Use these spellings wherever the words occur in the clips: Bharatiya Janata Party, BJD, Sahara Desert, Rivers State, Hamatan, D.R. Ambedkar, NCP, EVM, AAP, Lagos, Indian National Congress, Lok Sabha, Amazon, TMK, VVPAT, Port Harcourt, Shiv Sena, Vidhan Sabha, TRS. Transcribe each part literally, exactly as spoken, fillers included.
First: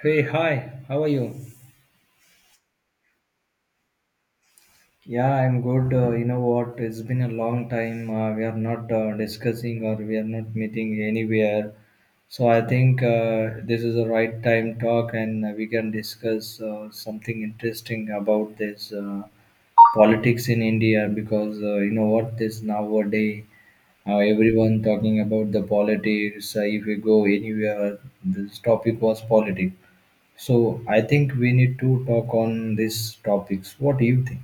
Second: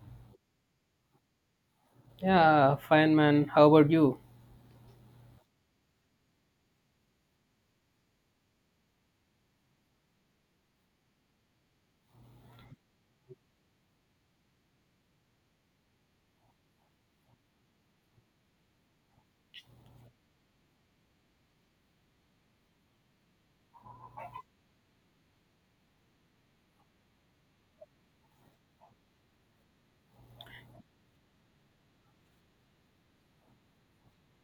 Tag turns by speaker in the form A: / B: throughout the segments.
A: Hey, hi, how are you?
B: Yeah, fine, man. How about you?
A: Yeah, I'm good. Uh, you know what? It's been a long time. Uh, we are not uh, discussing or we are not meeting anywhere. So I think uh, this is the right time talk, and uh, we can discuss uh, something interesting about this uh, politics in India because uh, you know what? This nowadays, uh, everyone talking about the politics. Uh, if you go anywhere, this topic was politics. So I think we need to talk on these topics. What do you think?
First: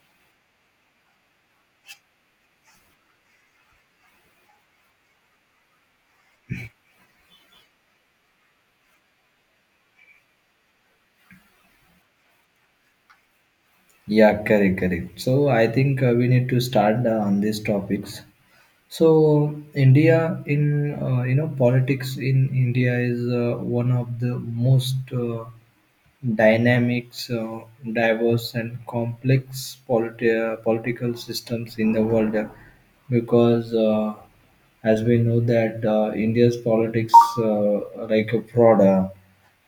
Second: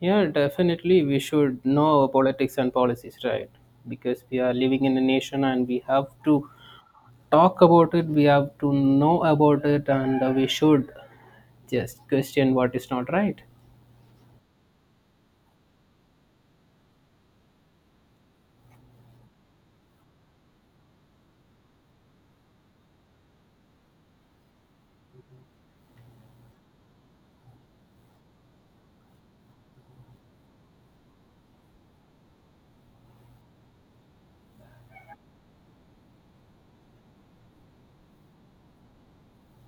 B: Yeah, definitely. We should know our politics and policies, right? Because we are living in a nation and we have to talk about it, we have to know about it, and uh, we should just question what is not right.
A: Yeah, correct, correct. So I think uh, we need to start uh, on these topics. So India in uh, you know politics in India is uh, one of the most uh, dynamics, uh, diverse and complex politi- uh, political systems in the world uh, because uh, as we know that uh, india's politics uh, like a fraud uh,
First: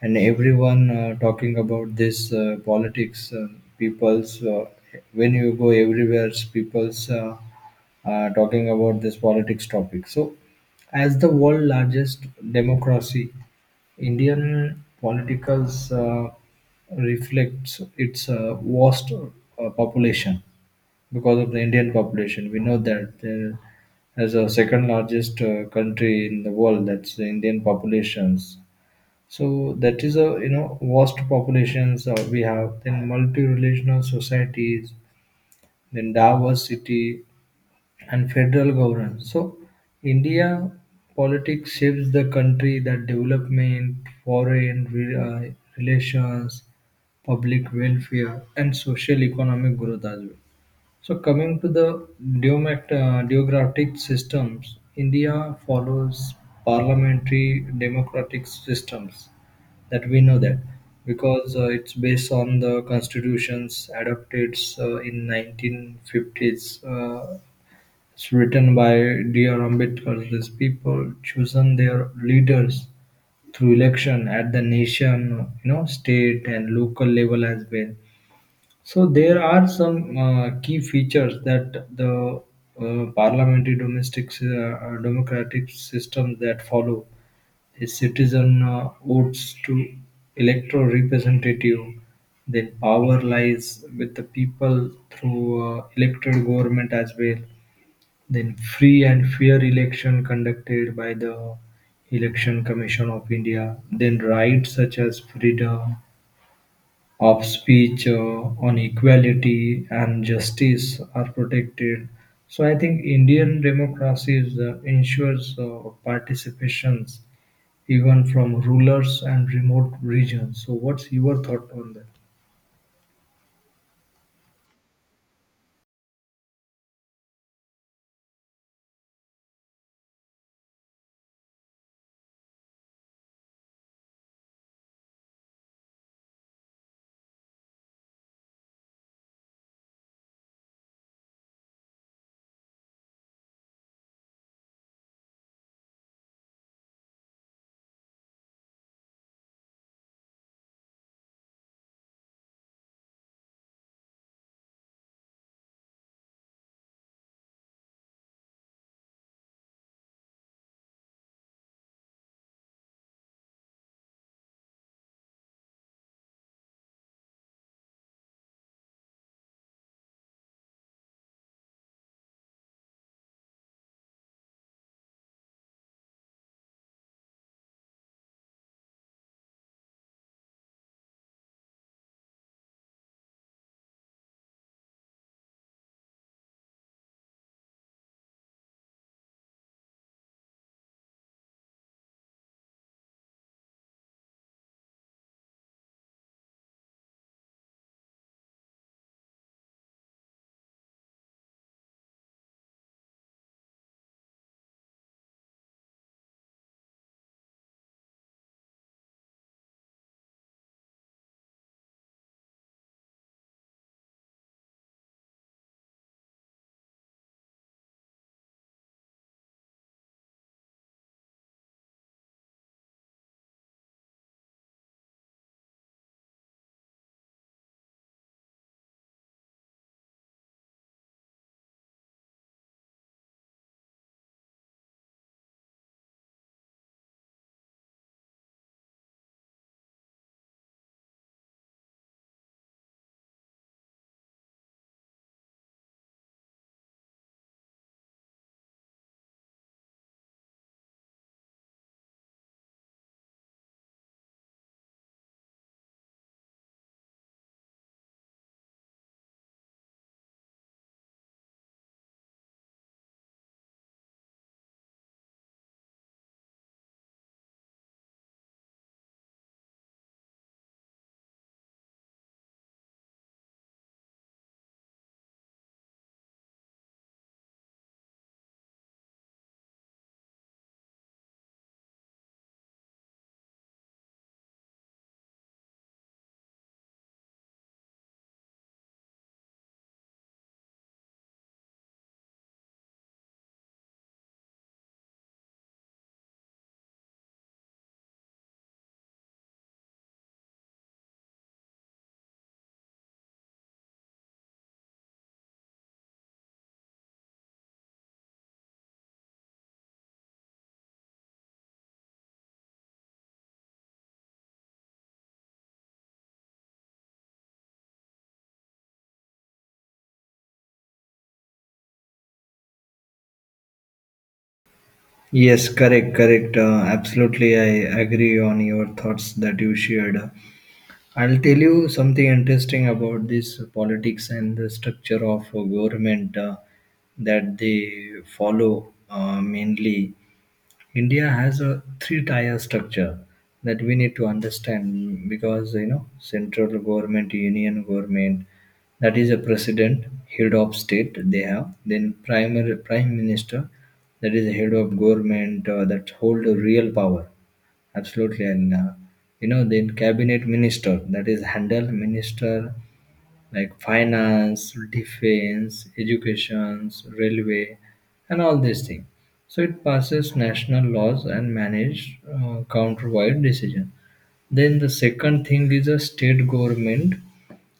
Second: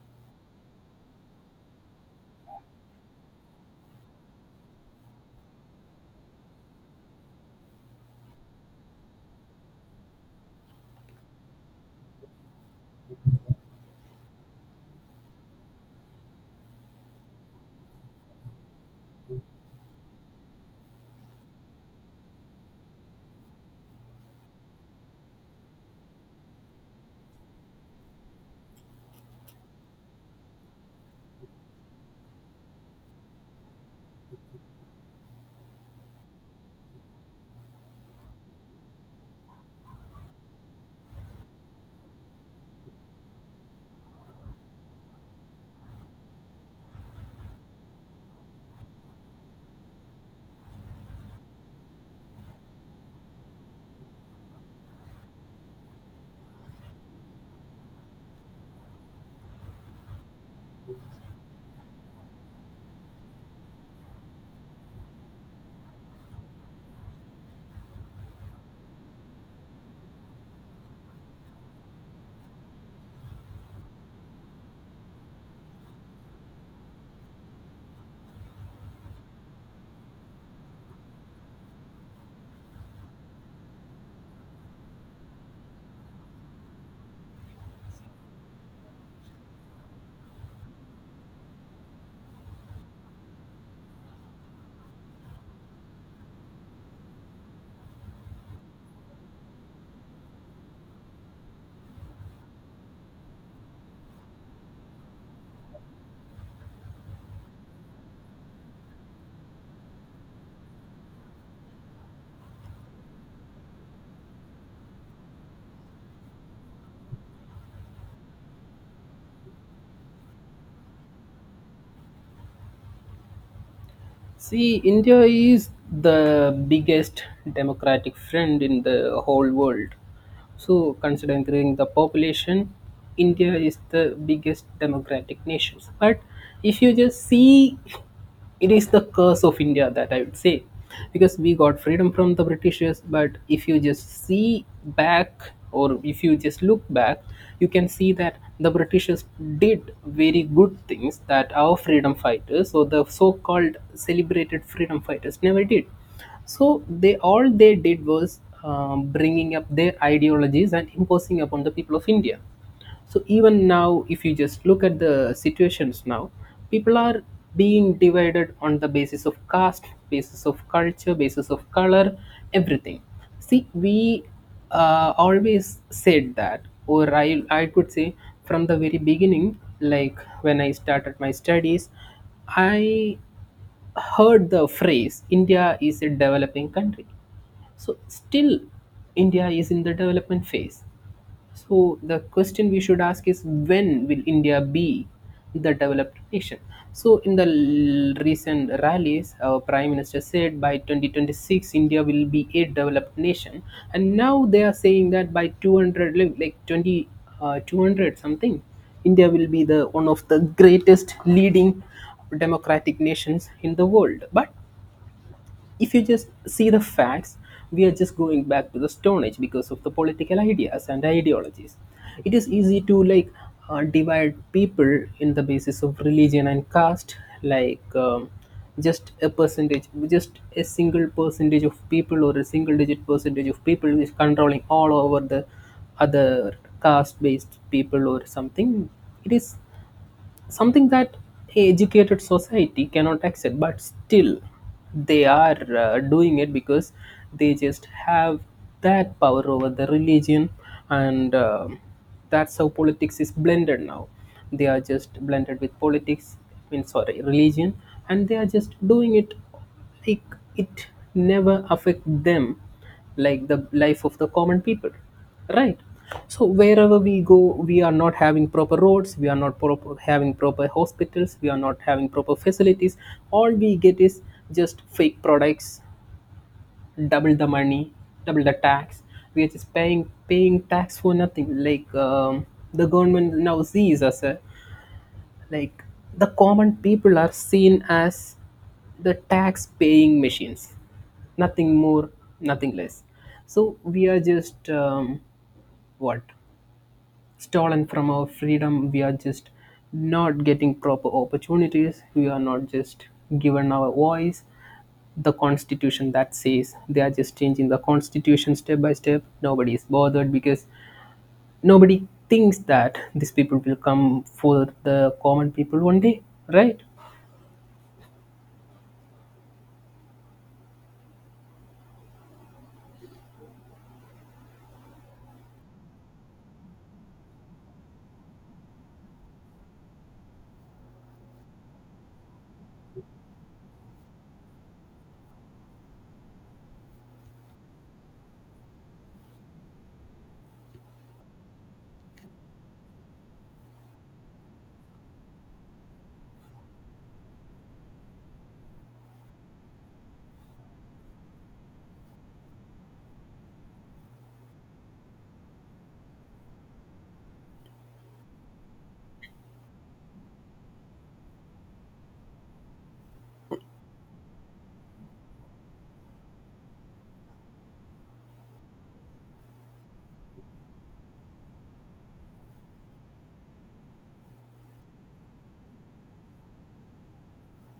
A: and everyone uh, talking about this uh, politics uh, people's uh, when you go everywhere people's uh, uh, talking about this politics topic. So, as the world largest democracy, Indian politicals uh, reflects its uh, vast uh, population because of the Indian population. We know that there is a second largest uh, country in the world. That's the Indian populations. So that is a you know vast populations uh, we have. Then multi-relational societies, then Davos City, and federal government. So, India politics shapes the country that development, foreign re- uh, relations, public welfare, and social economic growth as well. So coming to the deomat, uh, deographic systems, India follows parliamentary democratic systems that we know that because uh, it's based on the constitutions adopted uh, in nineteen fifties. Uh, it's written by D R. Ambedkar. These people chosen their leaders through election at the nation, you know, state and local level as well, so there are some uh, key features that the uh, parliamentary domestic uh, uh, democratic system that follow: a citizen uh, votes to electoral representative, then power lies with the people through uh, elected government as well, then free and fair election conducted by the election commission of india, then rights such as freedom of speech uh, on equality and justice are protected. So I think Indian democracy is, uh, ensures uh, participations even from rulers and remote regions. So what's your thought on that?
B: See, India is the biggest democratic friend in the whole world. So, considering the population, India is the biggest democratic nation. But if you just see, it is the curse of India that I would say because we got freedom from the britishers. But if you just see back or if you just look back, you can see that the britishers did very good things that our freedom fighters or the so-called celebrated freedom fighters never did. So they all they did was um, bringing up their ideologies and imposing upon the people of india. So even now, if you just look at the situations now, people are being divided on the basis of caste, basis of culture, basis of color, everything. See, we uh, always said that, or I, I could say, from the very beginning, like when I started my studies, I heard the phrase india is a developing country. So still india is in the development phase. So the question we should ask is, when will India be the developed nation? So in the l- recent rallies, our prime minister said by twenty twenty-six India will be a developed nation, and now they are saying that by two hundred li- like twenty uh, two hundred something, India will be the one of the greatest leading democratic nations in the world. But if you just see the facts, we are just going back to the Stone Age because of the political ideas and ideologies. It is easy to, like, uh, divide people in the basis of religion and caste, like, um, just a percentage, just a single percentage of people or a single digit percentage of people is controlling all over the other caste based people or something. It is something that a educated society cannot accept, but still they are uh, doing it because they just have that power over the religion, and uh, that's how politics is blended now. They are just blended with politics, I mean, sorry, religion, and they are just doing it, like, it never affect them, like the life of the common people, right? So wherever we go, we are not having proper roads, we are not proper, having proper hospitals, we are not having proper facilities. All we get is just fake products, double the money, double the tax. We are just paying paying tax for nothing, like, um, the government now sees us uh, like, the common people are seen as the tax paying machines, nothing more, nothing less. So we are just, um, what, stolen from our freedom. We are just not getting proper opportunities. We are not just given our voice. The constitution that says, they are just changing the constitution step by step. Nobody is bothered because nobody thinks that these people will come for the common people one day, right?
A: Yes, correct, correct. Uh, absolutely, I agree on your thoughts that you shared. I'll tell you something interesting about this politics and the structure of uh, government uh, that they follow uh, mainly. India has a three-tier structure that we need to understand because you know central government, union government, that is a president, head of state they have, then primary prime minister, that is the head of government uh, that hold a real power, absolutely, and uh, you know, then cabinet minister that is handle minister like finance, defense, education, railway, and all these things. So it passes national laws and manage uh, countrywide decision. Then the second thing is a state government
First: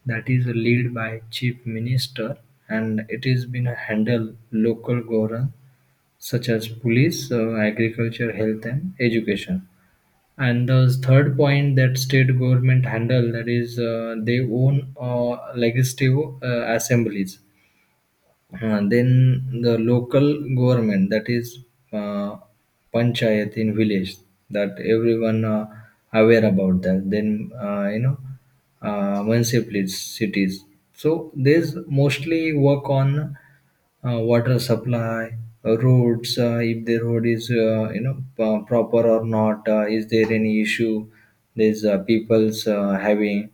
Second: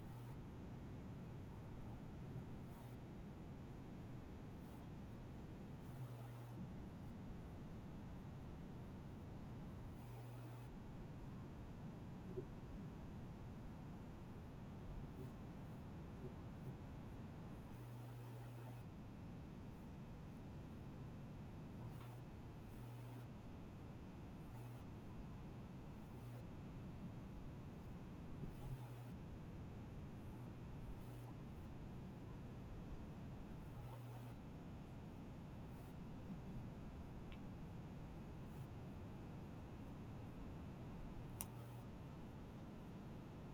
A: that is led by chief minister, and it is been a handle local government such as police, uh, agriculture, health, and education. And the third point that state government handle that is uh, they own uh, legislative uh, assemblies. Uh, then the local government, that is uh, panchayat in village that everyone uh, aware about that. Then uh, you know uh, municipalities, cities. So these mostly work on uh, water supply, uh, roads, uh, if the road is uh, you know uh, proper or not, uh, is there any issue? There's uh, people's uh, having,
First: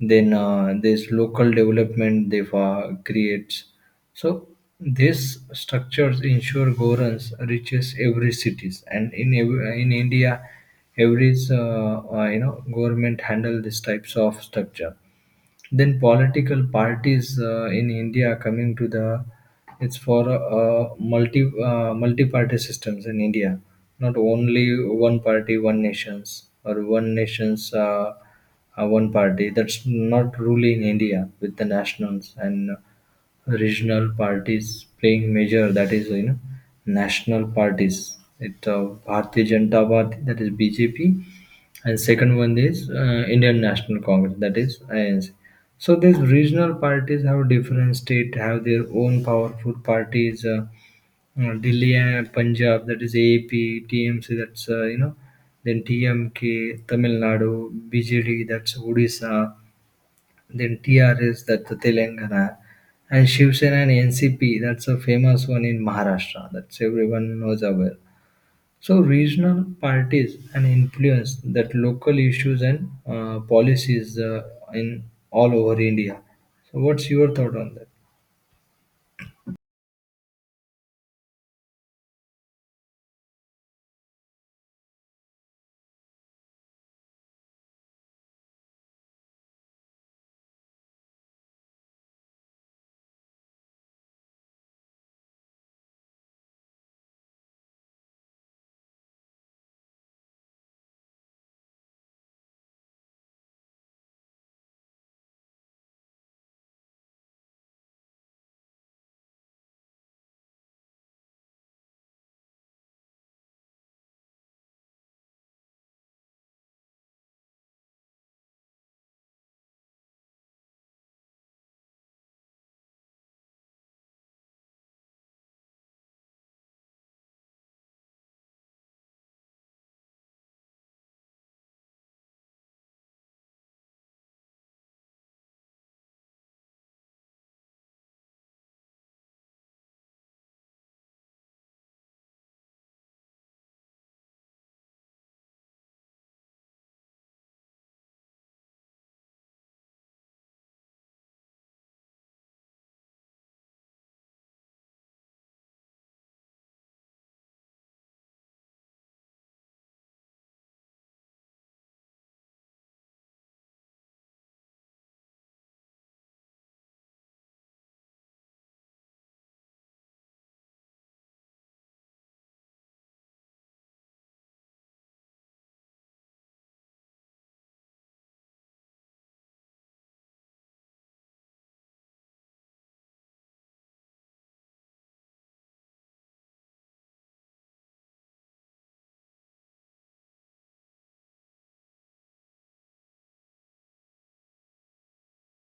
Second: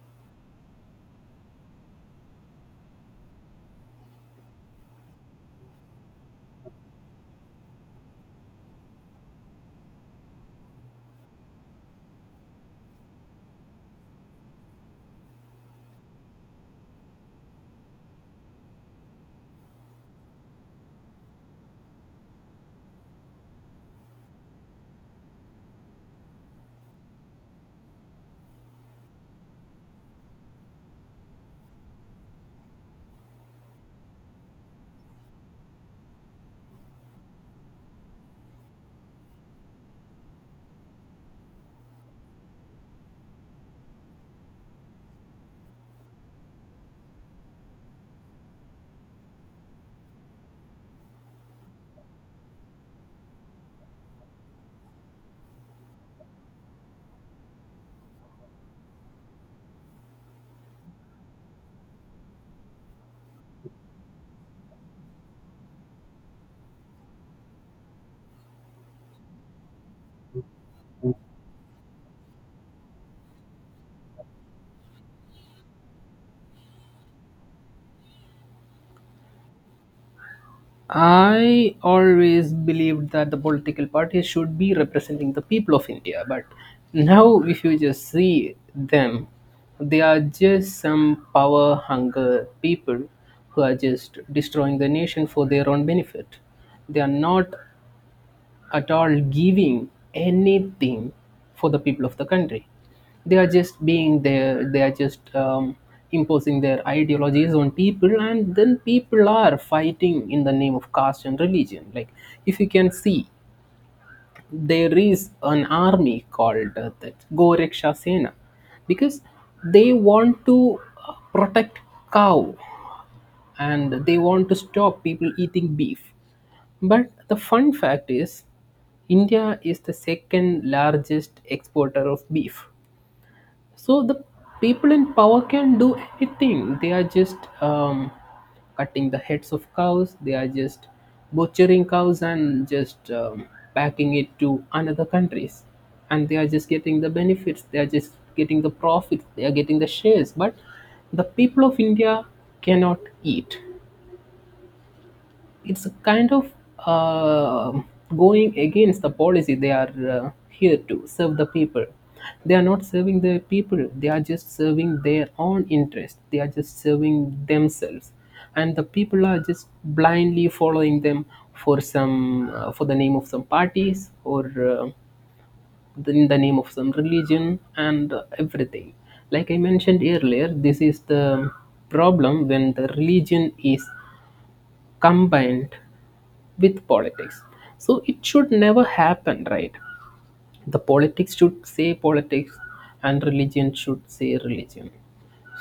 A: then uh, there's local development they uh, creates. So these structures ensure governance reaches every cities, and in ev- in India, every uh, uh, you know government handle these types of structure, then political parties uh, in India coming to the it's for uh, multi uh, multi-party systems in India, not only one party, one nations or one nations uh, uh, one party. That's not really in India with the nationals and regional parties playing major. That is you know national parties. It uh, Bharatiya Janata Party, that is B J P, and second one is uh, Indian National Congress, that is I N C. So these regional parties have different state have their own powerful parties. Uh, uh, Delhi and Punjab, that is A A P, that's uh, you know, then T M K, Tamil Nadu, B J D, that's Odisha, then T R S, that's the Telangana, and Shiv Sena and N C P, that's a famous one in Maharashtra. That's everyone knows about. So regional parties and influence that local issues and uh, policies uh, in all over India. So what's your thought on that?
B: I always believed that the political parties should be representing the people of India, but now if you just see them, they are just some power hunger people who are just destroying the nation for their own benefit. They are not at all giving anything for the people of the country. They are just being there, they are just, um, imposing their ideologies on people, and then people are fighting in the name of caste and religion. Like, if you can see, there is an army called uh, the Goreksha Sena because they want to uh, protect cow and they want to stop people eating beef. But the fun fact is, India is the second largest exporter of beef. So the people in power can do anything. They are just, um, cutting the heads of cows, they are just butchering cows and just, um, packing it to another countries. And they are just getting the benefits, they are just getting the profits, they are getting the shares. But the people of India cannot eat. It's a kind of, uh, going against the policy. They are uh, here to serve the people. They are not serving the people. They are just serving their own interest. They are just serving themselves, and the people are just blindly following them for some, uh, for the name of some parties, or uh, in the name of some religion and uh, everything. Like I mentioned earlier, this is the problem when the religion is combined with politics. So it should never happen, right? The politics should say politics and religion should say religion.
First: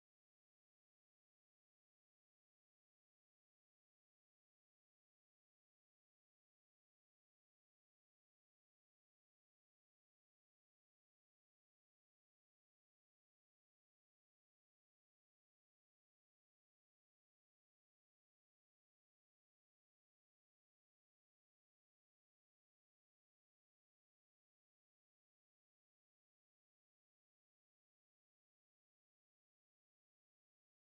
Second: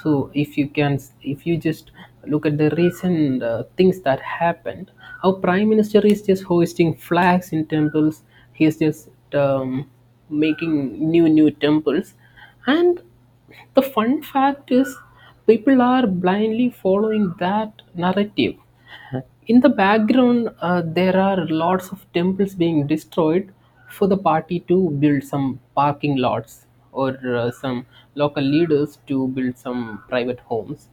B: So if you can, if you just look at the recent uh, things that happened, our prime minister is just hoisting flags in temples. He is just, um, making new new temples, and the fun fact is, people are blindly following that narrative. In the background, uh, there are lots of temples being destroyed for the party to build some parking lots, or uh, some local leaders to build some private homes,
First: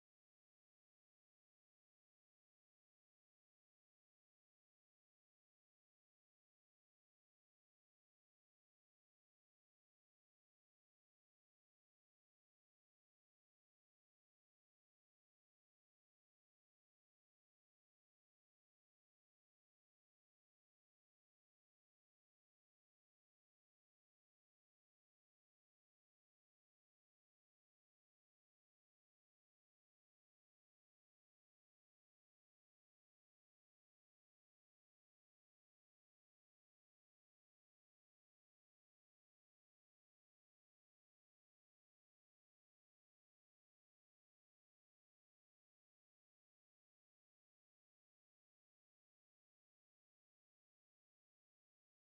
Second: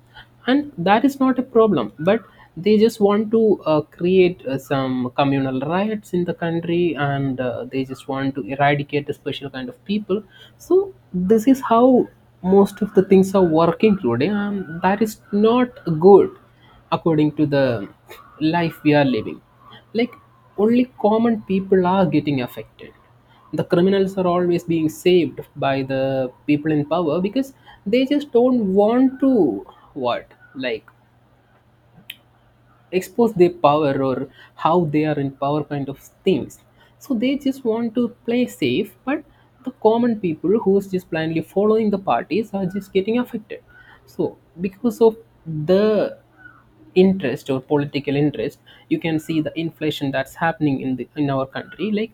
B: and that is not a problem. But they just want to uh, create uh, some communal riots in the country, and uh, they just want to eradicate a special kind of people. So this is how most of the things are working today, and that is not good according to the life we are living. Like, only common people are getting affected. The criminals are always being saved by the people in power because they just don't want to what? Like, expose their power or how they are in power kind of things. So they just want to play safe, but the common people who's just blindly following the parties are just getting affected. So because of the interest or political interest, you can see the inflation that's happening in the in our country, like,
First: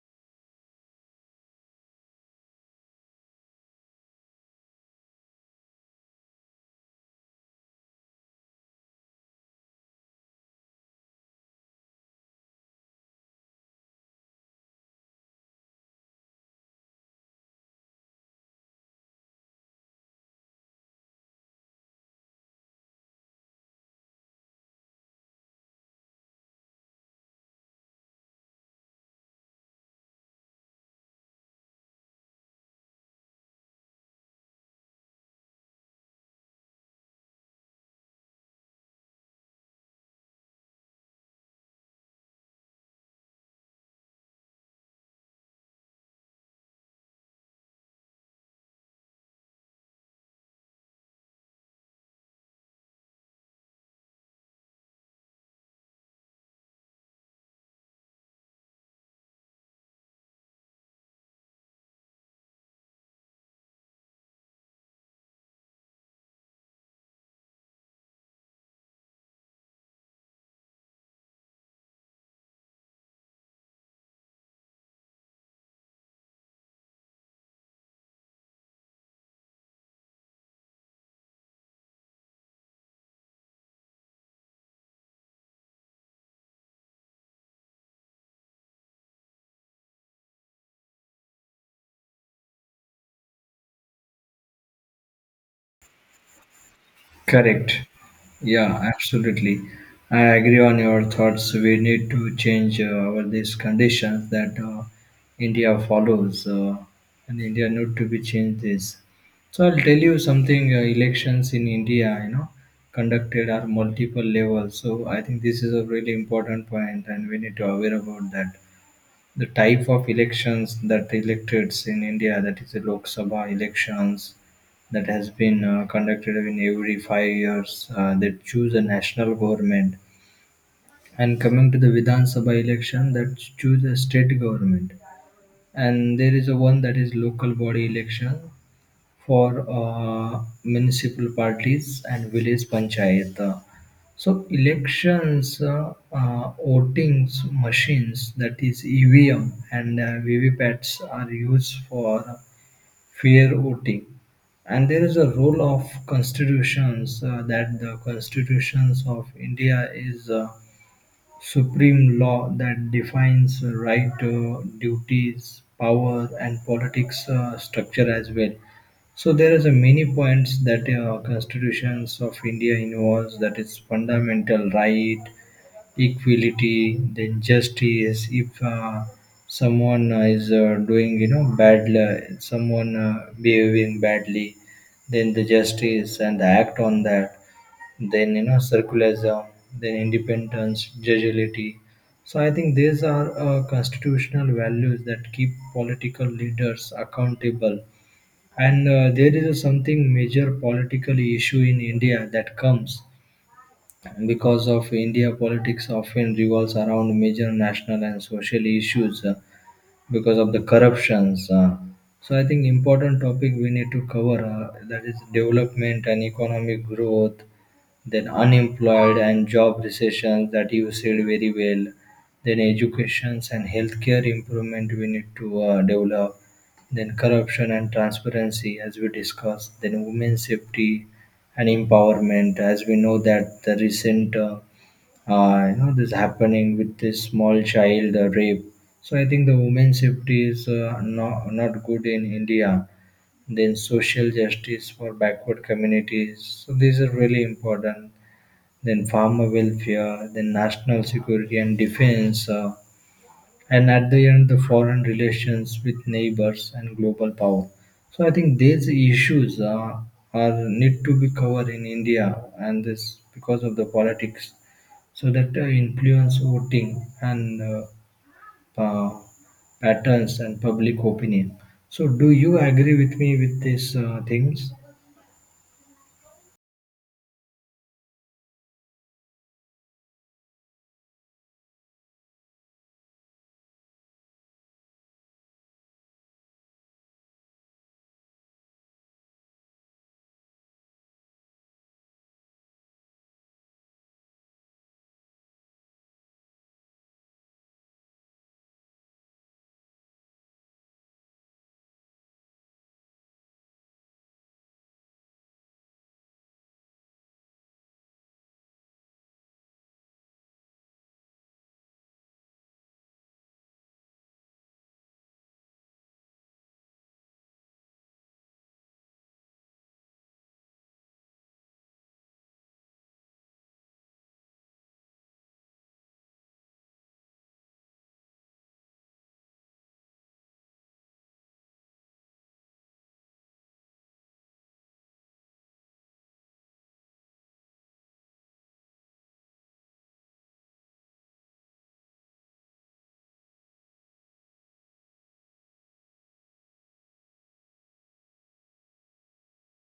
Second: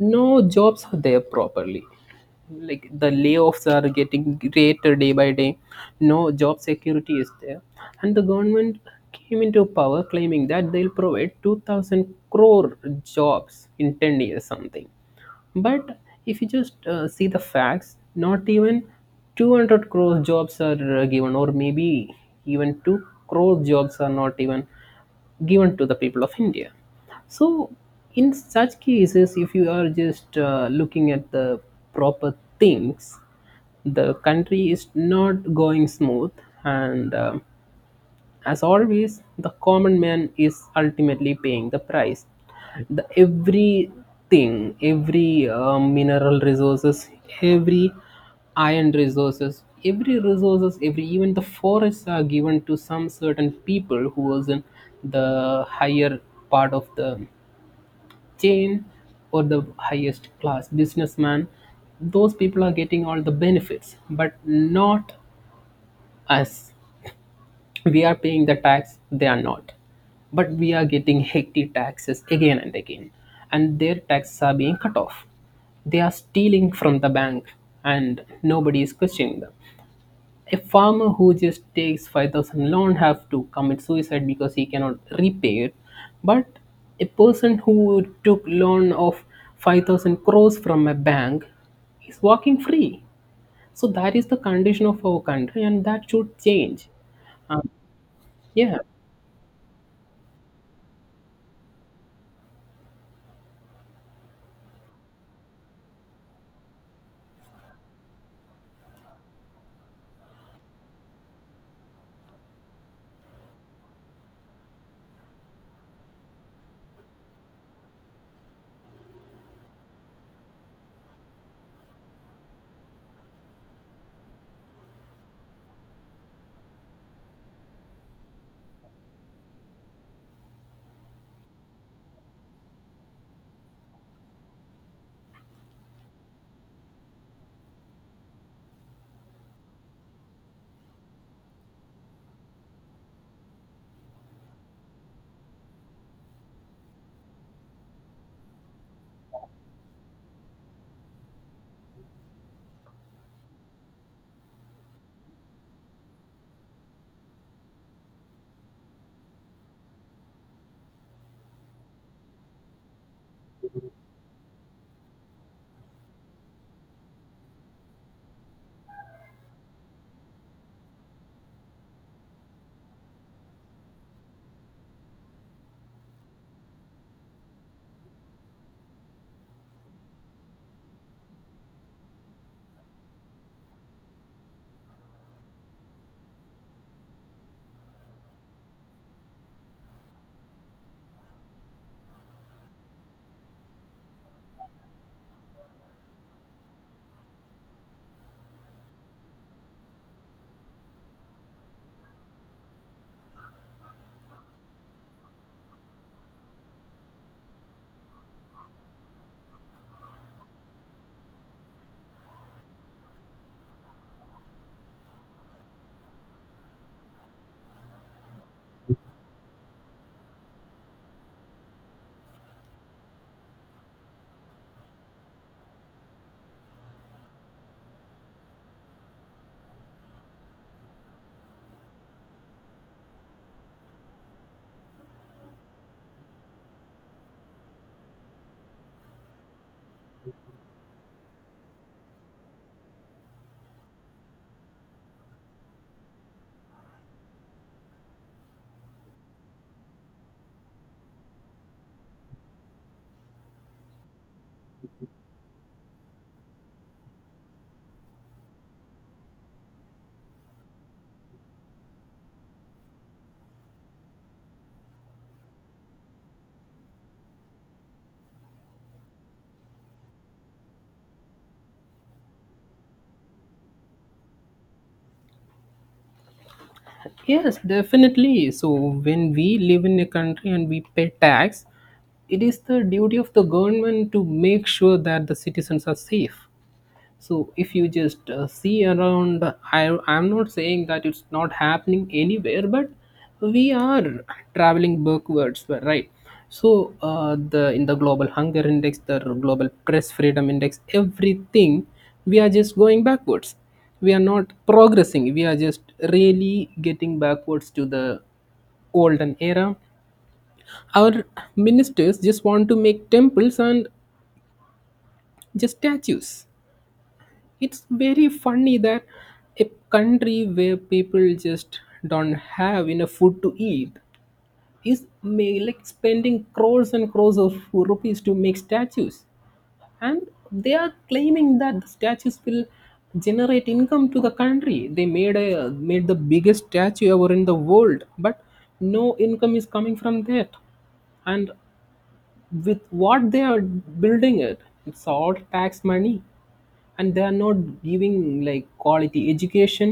B: no jobs are there properly, like, the layoffs are getting greater day by day, no job security is there. And the government came into power claiming that they'll provide two thousand crore jobs in ten years something. But if you just uh, see the facts, not even two hundred crore jobs are uh, given, or maybe even two crore jobs are not even given to the people of India. So in such cases, if you are just uh, looking at the proper things, the country is not going smooth, and um, as always, the common man is ultimately paying the price. The everything, every uh, mineral resources, every iron resources, every resources, every, even the forests, are given to some certain people who was in the higher part of the chain or the highest class businessman. Those people are getting all the benefits, but not us. We are paying the tax, they are not. But we are getting hectic taxes again and again, and their taxes are being cut off. They are stealing from the bank and nobody is questioning them. A farmer who just takes five thousand loan have to commit suicide because he cannot repay it, but a person who took loan of five thousand crores from a bank is walking free. So that is the condition of our country, and that should change.
A: Correct.
B: um,
A: Yeah,
B: yeah.
A: absolutely. I agree on your thoughts. We need to change uh, our these conditions that uh, India follows, uh, and India need to be changed this. So I'll tell you something. Uh, elections in India, you know, conducted are multiple levels. So I think this is a really important point, and we need to aware about that the type of elections that electeds in India, that is the Lok Sabha elections, that has been uh, conducted in every five years. Uh, they choose a national government, and coming to the Vidhan Sabha election, that choose a state government, and there is a one that is local body election for uh, municipal parties and village panchayat. So elections, uh, uh, voting machines, that is E V M and uh, V V P A Ts are used for fair voting. And there is a role of constitutions uh, that the constitutions of India is. Uh, supreme law that defines right, uh, duties, power, and politics uh, structure as well. So there is a many points that uh, constitutions of India involves, that is fundamental right, equality, then justice. If uh, someone uh, is uh, doing you know bad, uh, someone uh, behaving badly, then the justice and the act on that, then you know circularism, then independence, judiciality. So I think these are uh, constitutional values that keep political leaders accountable. And uh, there is a something major political issue in India that comes because of India politics often revolves around major national and social issues uh, because of the corruptions. uh. So I think important topic we need to cover uh, that is development and economic growth, then unemployed and job recessions that you said very well, then educations and healthcare improvement we need to uh, develop, then corruption and transparency as we discussed, then women's safety and empowerment as we know that the recent uh, uh, you know this happening with this small child uh, rape. So I think the women's safety is uh, not not good in India. Then social justice for backward communities. So these are really important, then farmer welfare, then national security and defense, uh, and at the end, the foreign relations with neighbors and global power. So I think these issues uh, are need to be covered in India, and this because of the politics, so that uh, influence voting and uh, uh, patterns and public opinion. So do you agree with me with these uh, things?
B: Yes, definitely. So when we live in a country and we pay tax, it is the duty of the government to make sure that the citizens are safe. So if you just uh, see around, I I'm not saying that it's not happening anywhere, but we are traveling backwards, right? So uh, the in the global hunger index, the global press freedom index, everything, we are just going backwards. We are not progressing. We are just really getting backwards to the olden era. Our ministers just want to make temples and just statues. It's very funny that a country where people just don't have enough food to eat is ma- like spending crores and crores of rupees to make statues, and they are claiming that the statues will generate income to the country. They made a made the biggest statue ever in the world, but no income is coming from that. And with what they are building it, it's all tax money, and they are not giving like quality education,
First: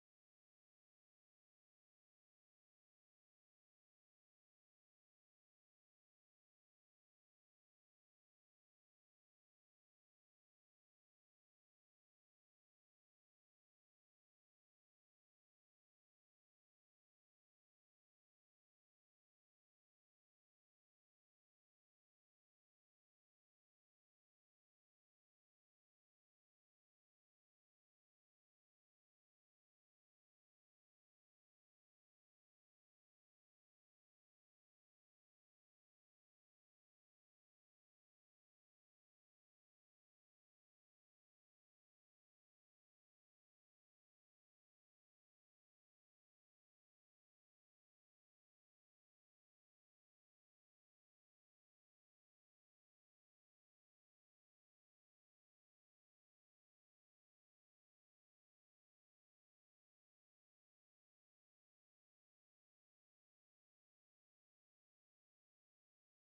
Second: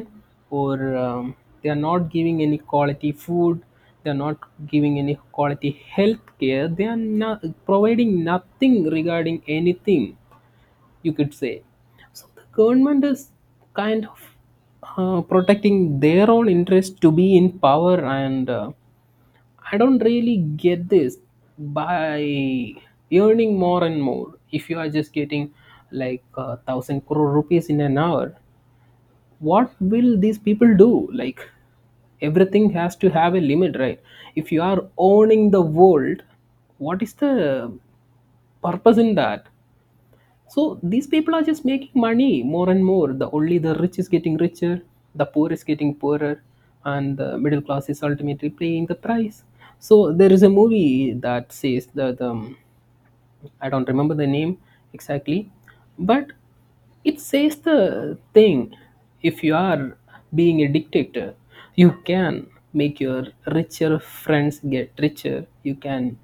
B: or, um, they are not giving any quality food, they are not giving any quality health care, they are not providing nothing regarding anything. You could say the government is kind of, uh, protecting their own interest to be in power, and uh, I don't really get this by earning more and more. If you are just getting like a thousand crore rupees in an hour, what will these people do? Like, everything has to have a limit, right? If you are owning the world, what is the purpose in that? So these people are just making money more and more. The only, the rich is getting richer, the poor is getting poorer, and the middle class is ultimately paying the price. So there is a movie that says that, um, I don't remember the name exactly, but it says the thing, if you are being a dictator, you can make your richer friends get richer, you can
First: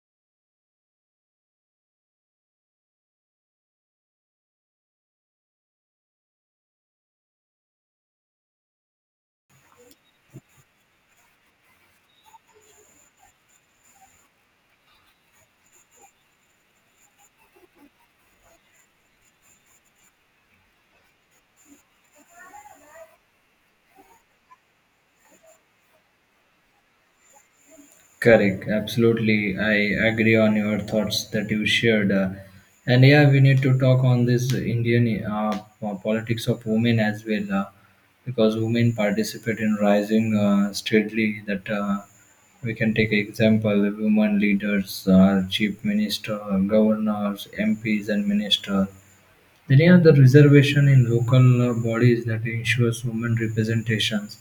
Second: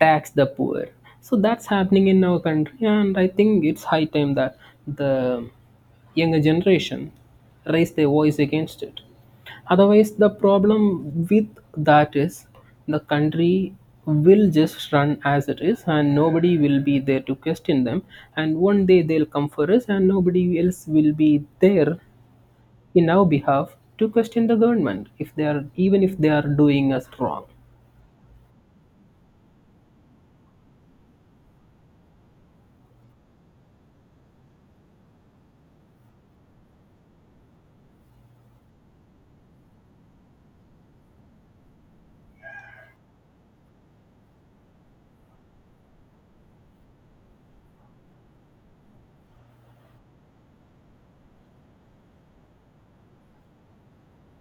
B: tax the poor. So that's happening in our country, and I think it's high time that the younger generation raise their voice against it. Otherwise, the problem with that is the country will just run as it is, and nobody will be there to question them. And one day they'll come for us, and nobody else will be there in our behalf to question the government if they are, even if they are doing us wrong.
A: Correct, absolutely. I agree on your thoughts that you shared. Uh, and yeah, we need to talk on this Indian uh, po- politics of women as well, uh, because women participate in rising uh, steadily. That uh, we can take example: women leaders, uh, chief minister, governors, M Ps, and minister. Many other reservation in local uh, bodies that ensures women representations.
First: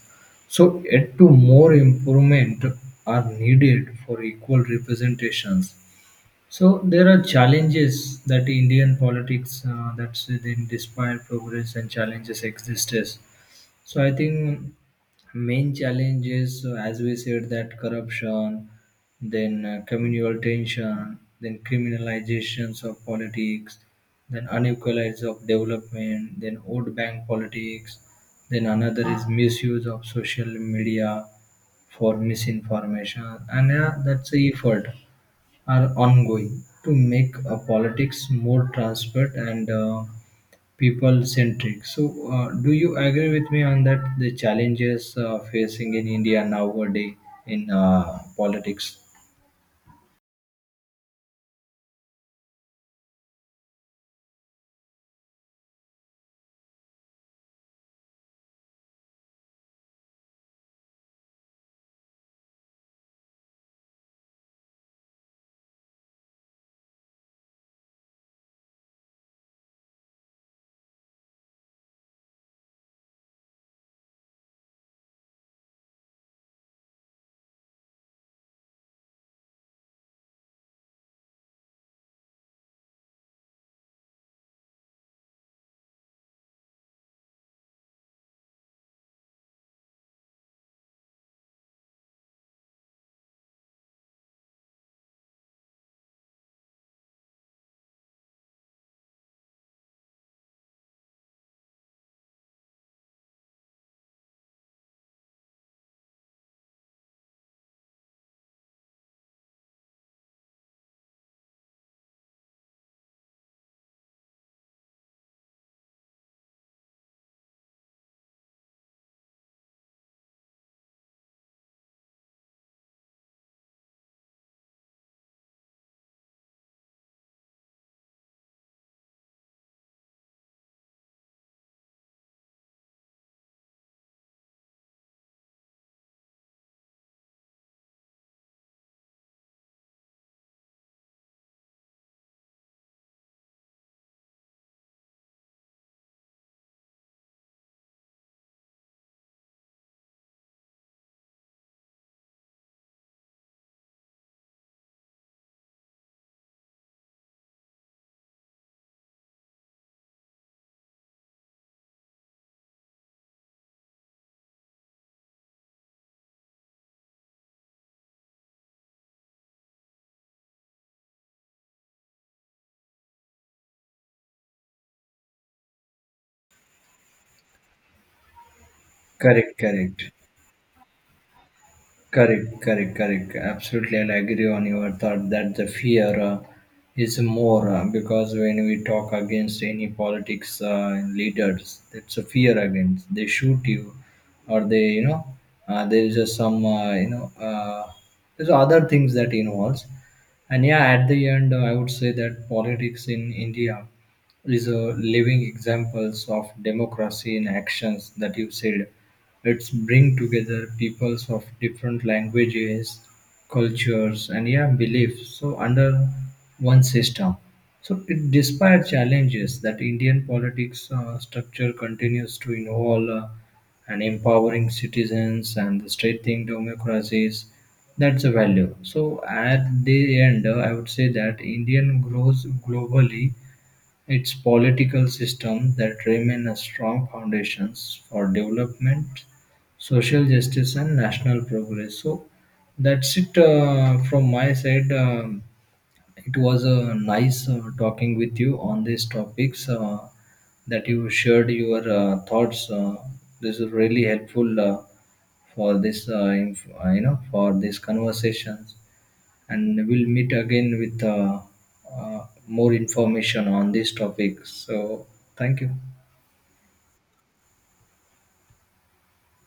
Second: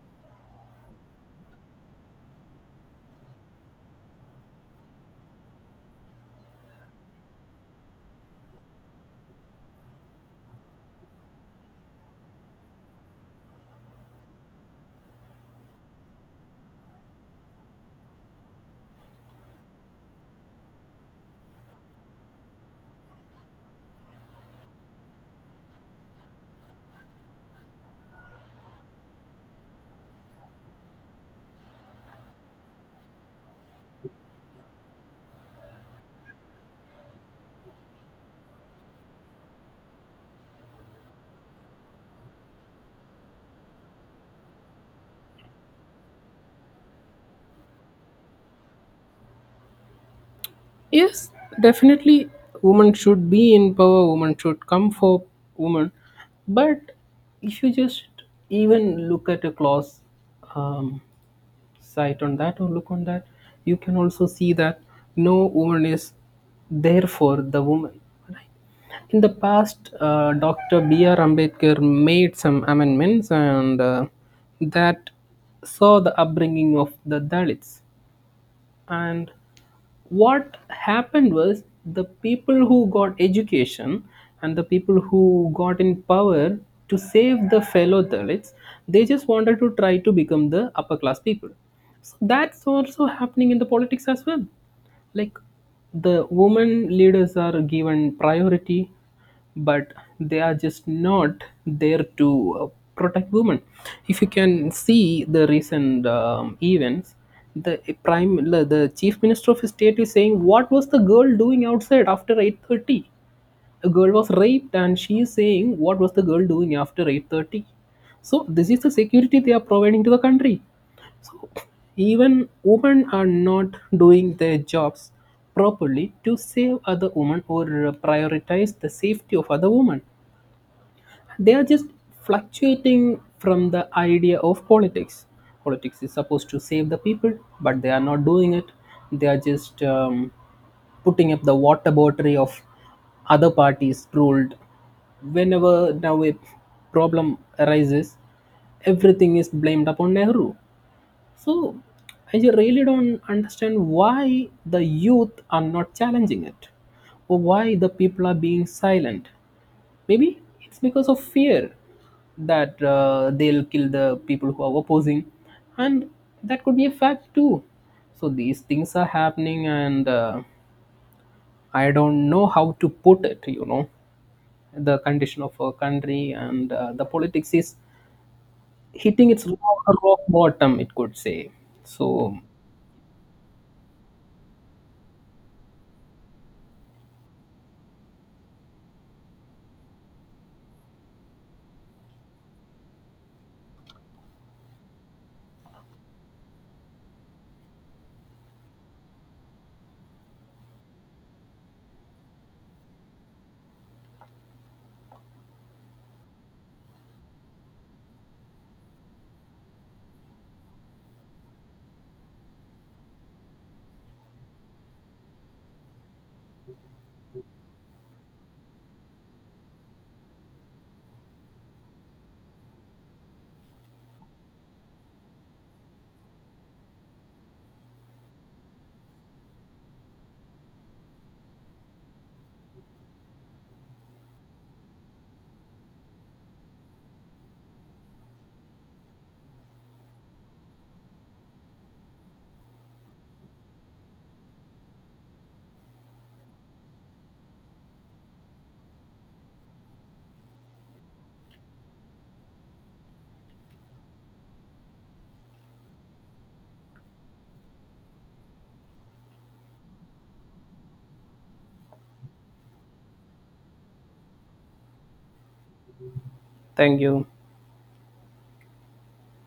A: So yet to more improvement are needed for equal representations. So there are challenges that Indian politics uh, that's within despite progress and challenges exists. So I think main challenges, is, uh, as we said, that corruption, then uh, communal tension, then criminalizations of politics, then unequalities of development, then old bank politics, then another is misuse of social media for misinformation, and yeah, that's the effort are ongoing to make uh, politics more transparent and uh, people centric. So, uh, do you agree with me on that? The challenges uh, facing in India nowadays in uh, politics.
B: Yes, definitely. Women should be in power. Women should come for women. But if you just even look at a class, um, site on that or look on that, you can also see that no woman is there for the woman, right? In the past, uh, doctor B R. Ambedkar made some amendments, and uh, that saw the upbringing of the Dalits. And what happened was, the people who got education and the people who got in power to save the fellow Dalits, they just wanted to try to become the upper class people. So that's also happening in the politics as well. Like, the women leaders are given priority, but they are just not there to uh, protect women. If you can see the recent, um, events, the prime the the chief minister of his state is saying, what was the girl doing outside after eight thirty? A girl was raped and she is saying what was the girl doing after eight thirty. So this is the security they are providing to the country. Even women are not doing their jobs properly to save other women or prioritize the safety of other women. They are just fluctuating from the idea of politics. Politics is supposed to save the people, but they are not doing it. They are just, um, putting up the water battery of other parties ruled. Whenever now a problem arises, everything is blamed upon Nehru. So I ju- really don't understand why the youth are not challenging it or why the people are being silent. Maybe it's because of fear that uh, they'll kill the people who are opposing, and that could be a fact too. So these things are happening, and uh, I don't know how to put it, you know. The condition of our country and uh, the politics is hitting its
A: Correct,
B: rock
A: correct.
B: rock bottom, it could say. So,
A: Correct, correct, correct. Absolutely, I'll agree on your thought that the fear uh, is more uh, because when we talk against any politics uh, leaders, it's a fear against. They shoot you, or they, you know, uh, there is just some, uh, you know, uh, there's other things that involves. And yeah, at the end, uh, I would say that politics in India is a living examples of democracy in actions that you said. It's bring together peoples of different languages, cultures, and yeah, beliefs. So under one system. So it, despite challenges that Indian politics uh, structure continues to involve uh, and empowering citizens and strengthening democracies. That's a value. So at the end, uh, I would say that Indian grows globally, its political systems that remain as strong foundations for development, social justice and national progress. So that's it uh, from my side. Um, it was a nice uh, talking with you on these topics uh, that you shared your uh, thoughts. Uh, this is really helpful uh, for this, uh, inf- uh, you know, for these conversations, and we'll meet again with uh, uh, more information on this topic. So, thank you.
B: thank you.